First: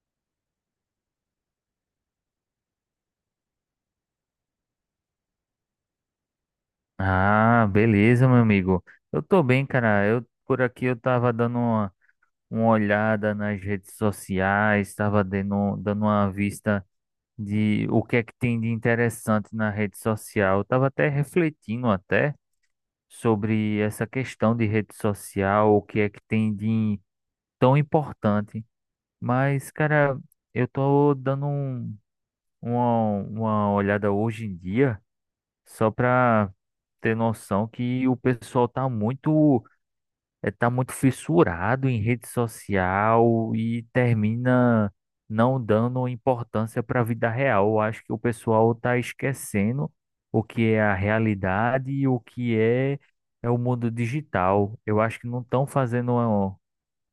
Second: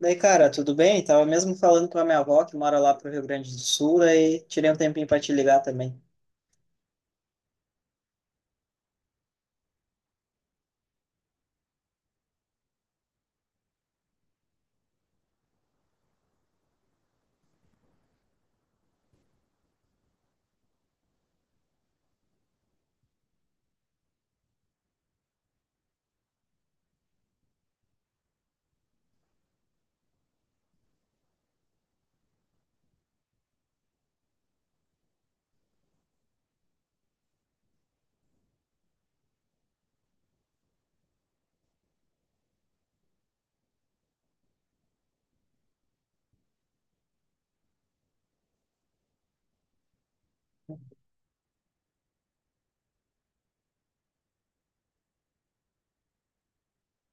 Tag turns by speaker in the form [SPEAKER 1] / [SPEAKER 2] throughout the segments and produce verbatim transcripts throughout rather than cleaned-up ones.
[SPEAKER 1] Daí, cara, tudo bem? Tava mesmo falando com a minha avó, que mora lá pro Rio Grande do Sul, aí tirei um tempinho para te ligar também.
[SPEAKER 2] Ah, beleza, meu amigo. Eu tô bem, cara. Eu por aqui eu tava dando uma, uma olhada nas redes sociais, tava dando, dando uma vista de o que é que tem de interessante na rede social. Eu tava até refletindo até sobre essa questão de rede social, o que é que tem de tão importante. Mas, cara, eu tô dando um- uma, uma olhada hoje em dia. Só para ter noção que o pessoal tá muito, eh, tá muito fissurado em rede social e termina não dando importância para a vida real. Eu acho que o pessoal tá esquecendo o que é a realidade e o que é, é o mundo digital. Eu acho que não estão fazendo uma,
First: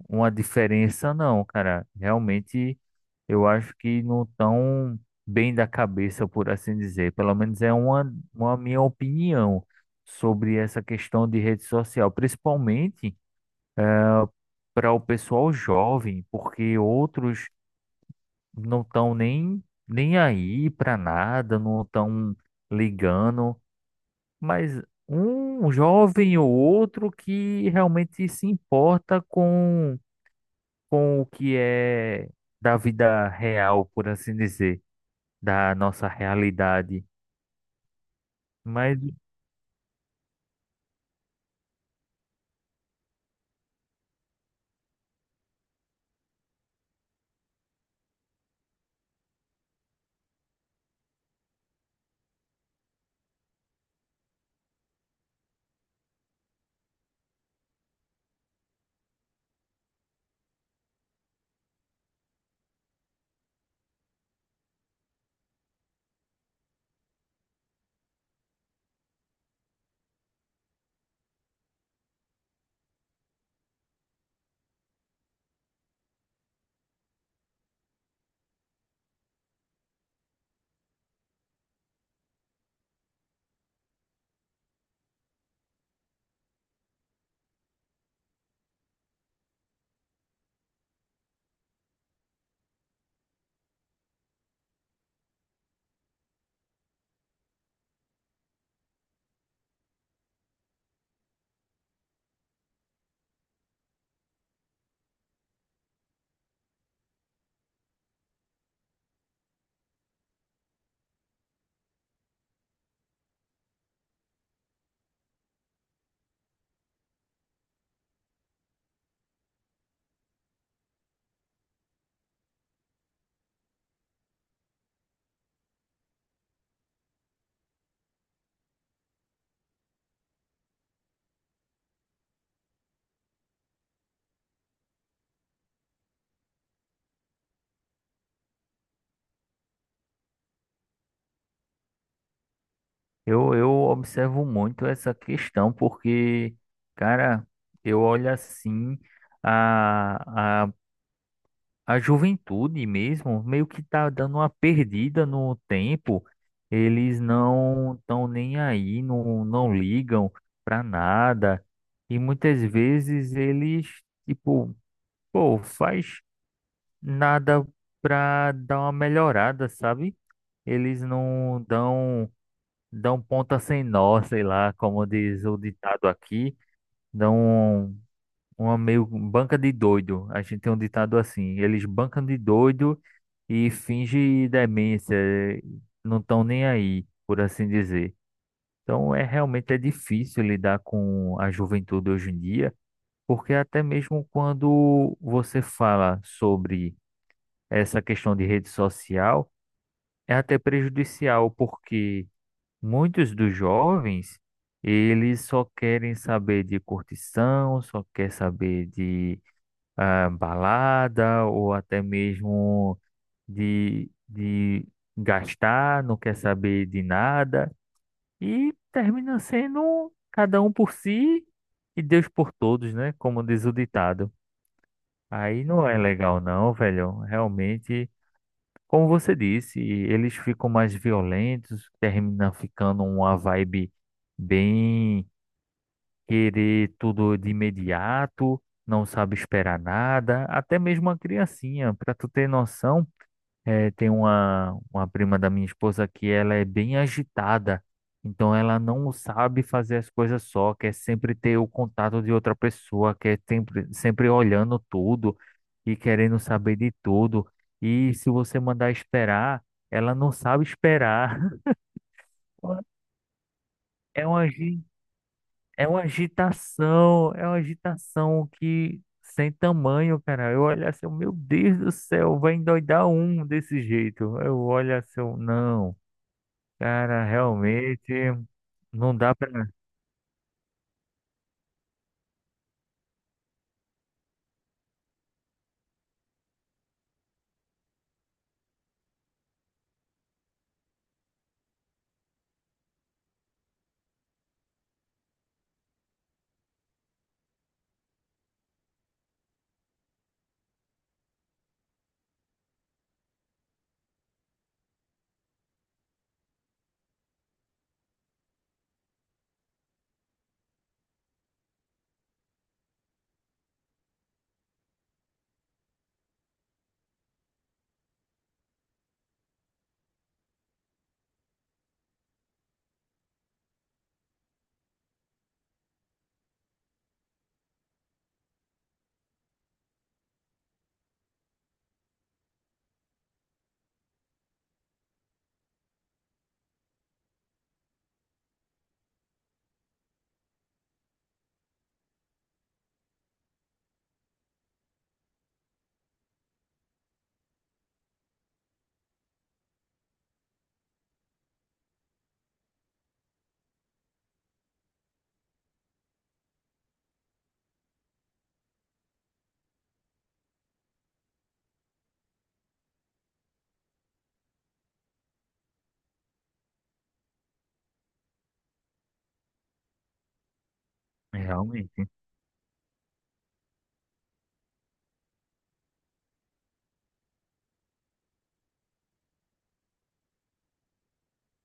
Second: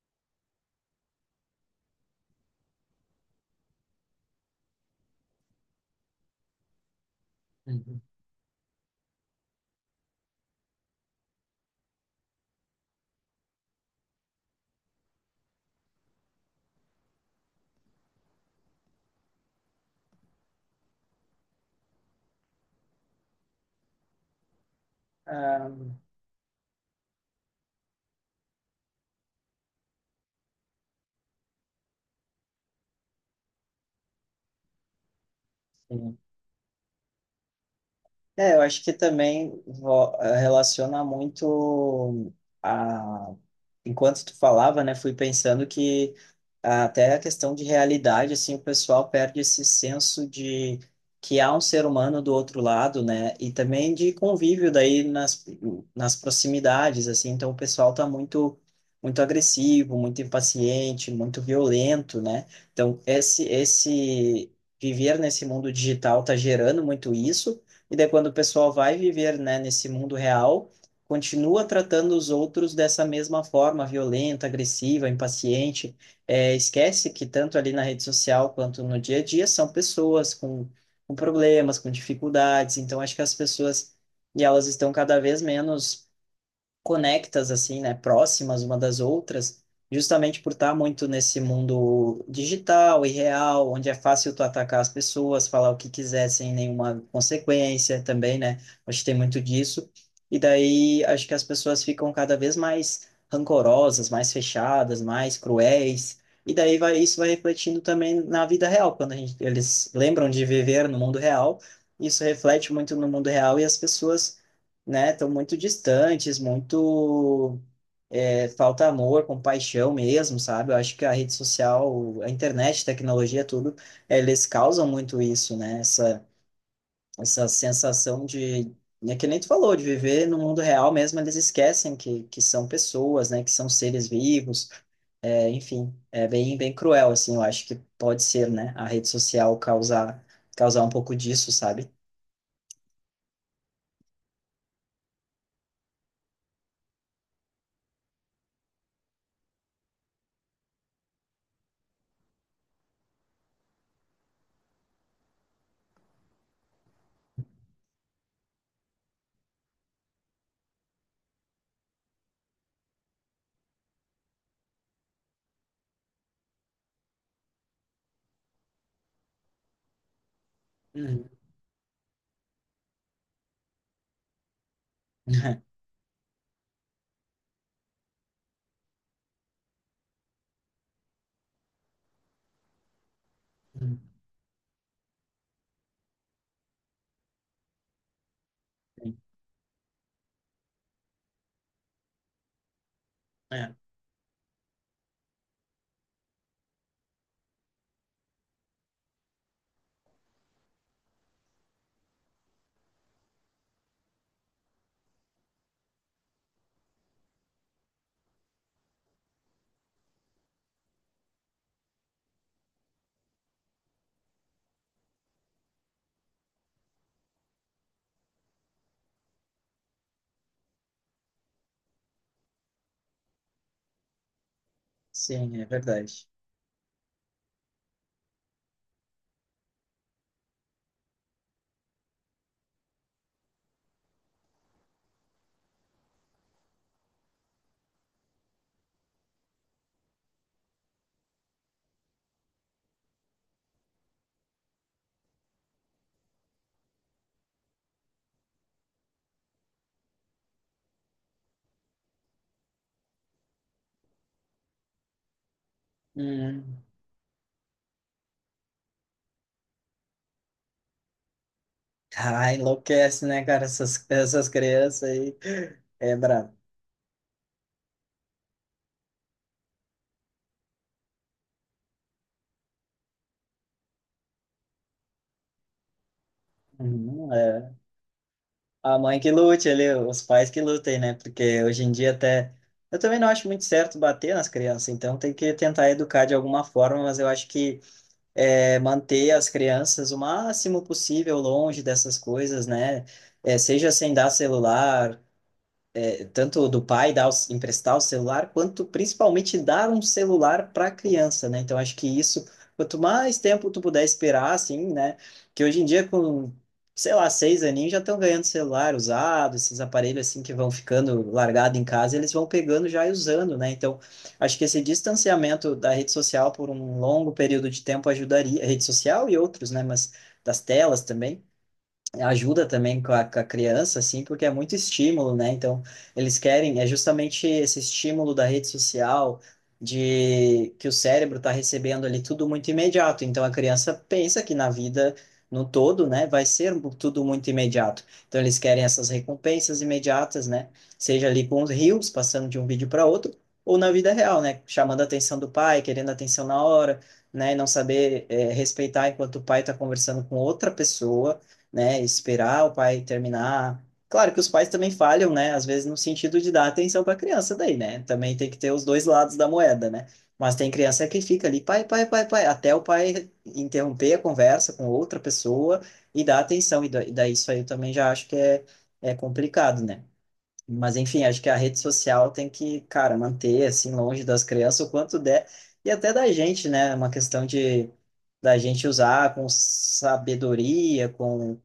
[SPEAKER 2] uma diferença, não, cara. Realmente eu acho que não tão bem da cabeça, por assim dizer. Pelo menos é
[SPEAKER 1] Uhum.
[SPEAKER 2] uma, uma minha opinião sobre essa questão de rede social, principalmente para o pessoal jovem, porque outros não estão nem, nem aí para nada, não estão ligando, mas
[SPEAKER 1] Ah,
[SPEAKER 2] um jovem ou outro que realmente se importa com, com o que é da vida real, por assim dizer. Da nossa realidade.
[SPEAKER 1] é, eu acho que
[SPEAKER 2] Mas
[SPEAKER 1] também vo- eh, relaciona muito a... Enquanto tu falava, né, fui pensando que até a questão de realidade, assim, o pessoal perde esse senso de que há um ser humano do outro lado, né, e também de convívio daí nas, nas proximidades, assim, então o pessoal tá muito, muito agressivo, muito impaciente, muito violento, né, então esse, esse viver nesse mundo digital tá gerando muito isso, e daí quando o pessoal vai viver, né, nesse mundo real, continua tratando os outros dessa mesma forma, violenta, agressiva, impaciente. É, esquece que tanto ali na rede social quanto no dia a dia são pessoas com, com problemas, com dificuldades. Então acho que as pessoas e elas estão cada vez menos conectas assim, né, próximas uma das outras, justamente por estar muito nesse mundo digital e real, onde é fácil tu atacar as pessoas, falar o que quiser sem nenhuma consequência também, né? Acho que tem muito disso. E daí acho que as pessoas ficam cada vez mais rancorosas, mais fechadas, mais cruéis. E daí vai, isso vai refletindo também na vida real, quando a gente, eles lembram de viver no mundo real, isso reflete muito no mundo real e as pessoas, né, estão muito distantes, muito, é, falta amor, compaixão mesmo, sabe? Eu acho que a rede social, a internet, tecnologia, tudo, eles causam muito isso, né? Essa, essa sensação de, é que nem tu falou, de viver no mundo real mesmo, eles esquecem que, que são pessoas, né? Que são seres vivos, é, enfim, é bem, bem cruel, assim, eu acho que pode ser, né? A rede social causar, causar um pouco disso, sabe?
[SPEAKER 2] eu, eu observo muito essa questão, porque, cara, eu olho assim a, a, a juventude mesmo, meio que tá dando uma perdida no tempo. Eles não estão nem aí, não, não ligam pra nada. E muitas vezes eles, tipo, pô, faz nada pra dar uma melhorada, sabe? Eles
[SPEAKER 1] Uhum.
[SPEAKER 2] não dão dão ponta sem nó, sei lá, como diz o ditado aqui, dão um, uma meio um banca de doido. A gente tem um ditado assim, eles bancam de doido e finge demência, eh, não estão nem aí, por assim dizer. Então é realmente é difícil lidar com a juventude hoje em dia, porque
[SPEAKER 1] É,
[SPEAKER 2] até mesmo quando você fala sobre essa questão de rede social, é até prejudicial, porque muitos dos jovens, eles só querem saber de curtição, só quer saber de ah, balada ou até mesmo de, de gastar, não quer saber de nada e termina sendo cada um por si e Deus por todos, né? Como diz o ditado.
[SPEAKER 1] sim,
[SPEAKER 2] Aí
[SPEAKER 1] é
[SPEAKER 2] não é
[SPEAKER 1] verdade.
[SPEAKER 2] legal não, velho. Realmente como você disse, eles ficam mais violentos, termina ficando uma vibe bem querer tudo de imediato, não sabe esperar nada, até mesmo a criancinha, para tu ter noção. É, tem uma, uma prima da minha esposa que ela é bem agitada, então ela não sabe fazer as coisas só, quer sempre ter o contato de outra pessoa, quer sempre, sempre olhando tudo e querendo saber
[SPEAKER 1] Hum.
[SPEAKER 2] de tudo. E se você mandar esperar, ela não sabe esperar.
[SPEAKER 1] Ah, enlouquece, né, cara? Essas,
[SPEAKER 2] É uma,
[SPEAKER 1] essas
[SPEAKER 2] agi-
[SPEAKER 1] crianças aí.
[SPEAKER 2] é uma
[SPEAKER 1] É brabo.
[SPEAKER 2] agitação, é uma agitação que sem tamanho, cara. Eu olho assim, meu Deus do céu, vai endoidar um desse jeito. Eu olho assim, eu, não. Cara,
[SPEAKER 1] Uhum, é.
[SPEAKER 2] realmente
[SPEAKER 1] A
[SPEAKER 2] não
[SPEAKER 1] mãe que
[SPEAKER 2] dá pra.
[SPEAKER 1] lute ali, os pais que lutem, né? Porque hoje em dia até. Eu também não acho muito certo bater nas crianças, então tem que tentar educar de alguma forma, mas eu acho que é, manter as crianças o máximo possível longe dessas coisas, né? É, seja sem dar celular, é, tanto do pai dar, o- emprestar o celular, quanto principalmente dar um celular para a criança, né? Então acho que isso, quanto mais tempo tu puder esperar, assim, né? Que hoje em dia com, sei lá, seis aninhos já estão ganhando celular usado, esses aparelhos assim que vão ficando largado em casa, eles vão pegando já e usando, né? Então acho que esse distanciamento da rede social por um longo período de tempo ajudaria, a rede social e outros, né? Mas das telas também ajuda também com a, com a criança, assim, porque é muito estímulo, né? Então, eles querem, é justamente esse estímulo da rede social, de que o cérebro está recebendo ali tudo muito imediato. Então, a criança pensa que na vida no todo, né, vai ser um, tudo muito imediato. Então, eles querem essas recompensas imediatas, né? Seja ali com os reels, passando de um vídeo para outro, ou na vida real, né? Chamando a atenção do pai, querendo atenção na hora. Né, e não saber eh, respeitar enquanto o pai está conversando com outra pessoa, né? Esperar o pai terminar. Claro que os pais também falham, né? Às vezes no sentido de dar atenção para a criança daí, né? Também tem que ter os dois lados da moeda, né? Mas tem criança que fica ali, pai, pai, pai, pai, até o pai interromper a conversa com outra pessoa e dar atenção. E da- e daí isso aí eu também já acho que é, é complicado, né? Mas enfim, acho que a rede
[SPEAKER 2] Realmente,
[SPEAKER 1] social tem que, cara, manter assim longe das crianças o quanto der e até da gente, né? É uma questão de da gente usar com sabedoria, com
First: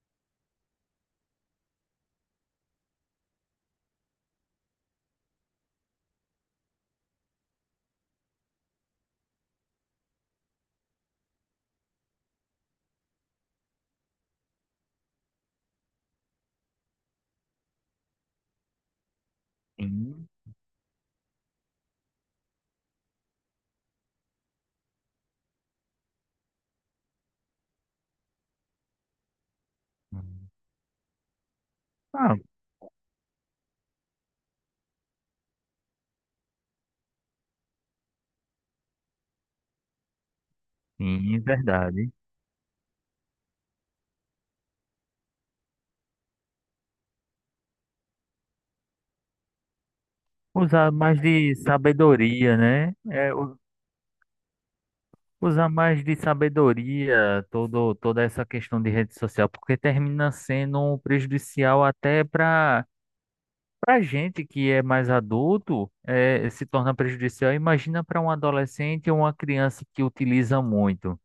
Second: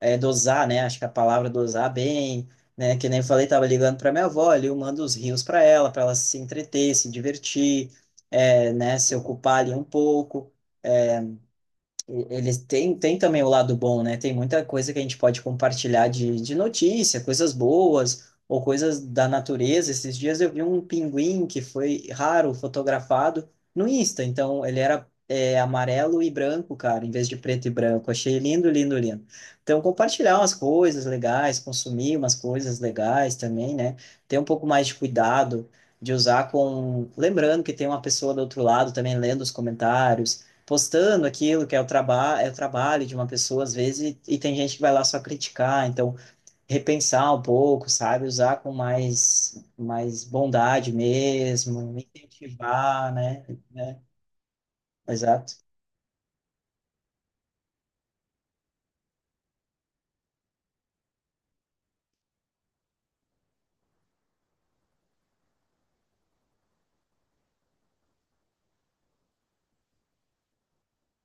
[SPEAKER 1] é, dosar, né? Acho que a palavra dosar bem, né? Que nem eu falei, tava ligando para minha avó ali, eu mando os rios para ela, para ela se entreter, se divertir, é, né? Se ocupar ali um pouco. Eles têm, têm também o lado bom, né? Tem muita coisa que a gente pode compartilhar de, de notícia, coisas boas ou coisas da natureza. Esses
[SPEAKER 2] sim.
[SPEAKER 1] dias eu vi um pinguim que foi raro fotografado no Insta, então ele era é, amarelo e branco, cara, em vez de preto e branco. Achei lindo, lindo, lindo. Então, compartilhar umas coisas legais, consumir umas
[SPEAKER 2] Ah,
[SPEAKER 1] coisas legais também, né? Ter um pouco mais de cuidado de usar com. Lembrando que tem uma pessoa do outro lado também lendo os comentários postando
[SPEAKER 2] sim,
[SPEAKER 1] aquilo que é o,
[SPEAKER 2] verdade.
[SPEAKER 1] traba é o trabalho de uma pessoa, às vezes, e, e tem gente que vai lá só criticar, então repensar um pouco, sabe? Usar com mais, mais bondade
[SPEAKER 2] Usar mais de
[SPEAKER 1] mesmo,
[SPEAKER 2] sabedoria, né?
[SPEAKER 1] incentivar,
[SPEAKER 2] É,
[SPEAKER 1] né?
[SPEAKER 2] u-
[SPEAKER 1] Né? Exato.
[SPEAKER 2] usar mais de sabedoria todo, toda essa questão de rede social, porque termina sendo um prejudicial até para para gente que é mais adulto, é, se torna prejudicial. Imagina para um adolescente ou uma criança que utiliza muito.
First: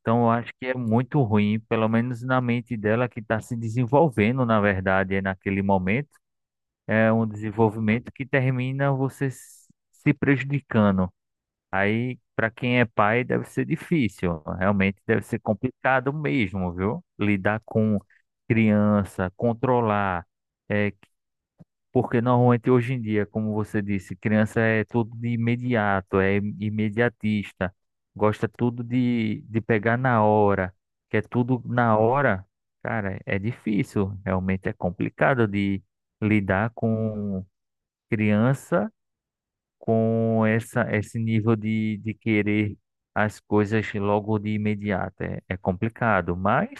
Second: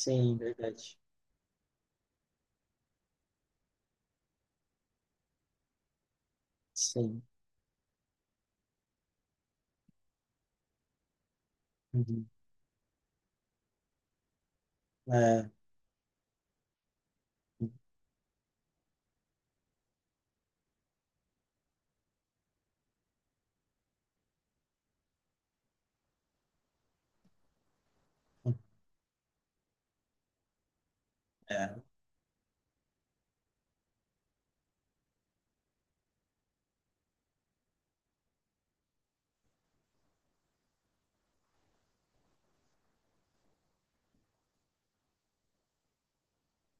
[SPEAKER 2] Então, eu acho que é
[SPEAKER 1] verdade.
[SPEAKER 2] muito ruim, pelo menos na mente dela que está se desenvolvendo, na verdade, é naquele momento. É
[SPEAKER 1] Sim.
[SPEAKER 2] um desenvolvimento que termina você s- se prejudicando. Aí,
[SPEAKER 1] Uhum.
[SPEAKER 2] para quem é pai, deve ser difícil. Realmente deve ser
[SPEAKER 1] É,
[SPEAKER 2] complicado mesmo, viu? Lidar com criança, controlar. É, porque normalmente hoje em dia, como você disse, criança é tudo de imediato, é imediatista, gosta tudo de, de pegar na hora, quer tudo
[SPEAKER 1] é,
[SPEAKER 2] na hora. Cara, é difícil, realmente é complicado de lidar com criança com essa, esse nível de, de querer as coisas logo de imediato. É, é complicado, mas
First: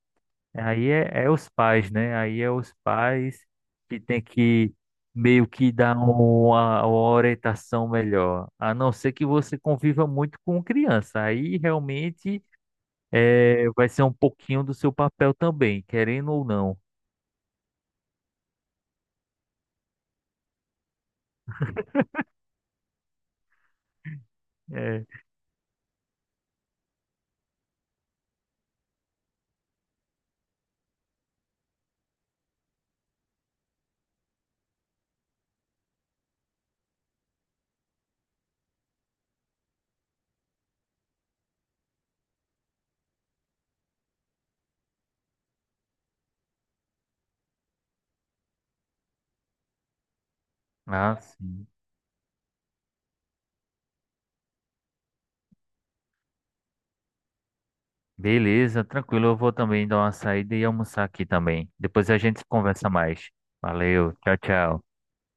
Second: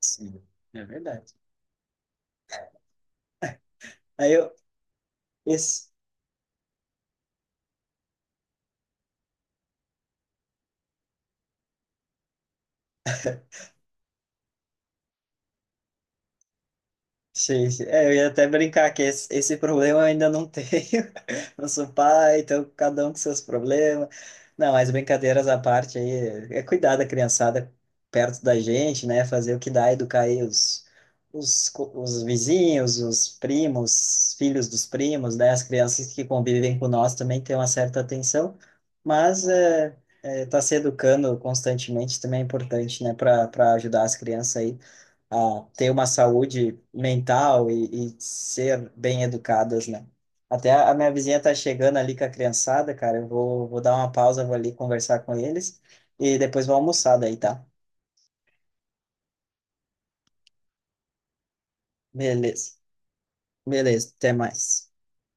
[SPEAKER 1] sim, é
[SPEAKER 2] Aí é, é
[SPEAKER 1] verdade.
[SPEAKER 2] os pais, né? Aí é os pais que tem
[SPEAKER 1] Aí eu,
[SPEAKER 2] que meio que
[SPEAKER 1] esse,
[SPEAKER 2] dar uma, uma orientação melhor. A não ser que você conviva muito com criança. Aí realmente é, vai ser um pouquinho do seu papel também, querendo ou não.
[SPEAKER 1] sim, sim. É, eu ia até brincar que esse, esse problema eu ainda não tenho. Não sou pai, então cada um com seus problemas. Não, mas
[SPEAKER 2] É.
[SPEAKER 1] brincadeiras à parte aí, é cuidar da criançada perto da gente, né? Fazer o que dá, educar aí os, os, co- os vizinhos, os primos, filhos dos primos, né? As crianças que convivem com nós também têm uma certa atenção, mas é, é, tá se educando constantemente também é importante, né? Para para ajudar as crianças aí a ter uma saúde mental e, e ser bem educadas, né? Até a a minha
[SPEAKER 2] Ah,
[SPEAKER 1] vizinha tá
[SPEAKER 2] sim.
[SPEAKER 1] chegando ali com a criançada, cara. Eu vou, vou dar uma pausa, vou ali conversar com eles e depois vou almoçar daí, tá?
[SPEAKER 2] Beleza, tranquilo. Eu vou também dar uma saída e almoçar aqui também. Depois a gente
[SPEAKER 1] Beleza.
[SPEAKER 2] conversa mais. Valeu,
[SPEAKER 1] Beleza, até
[SPEAKER 2] tchau, tchau.
[SPEAKER 1] mais.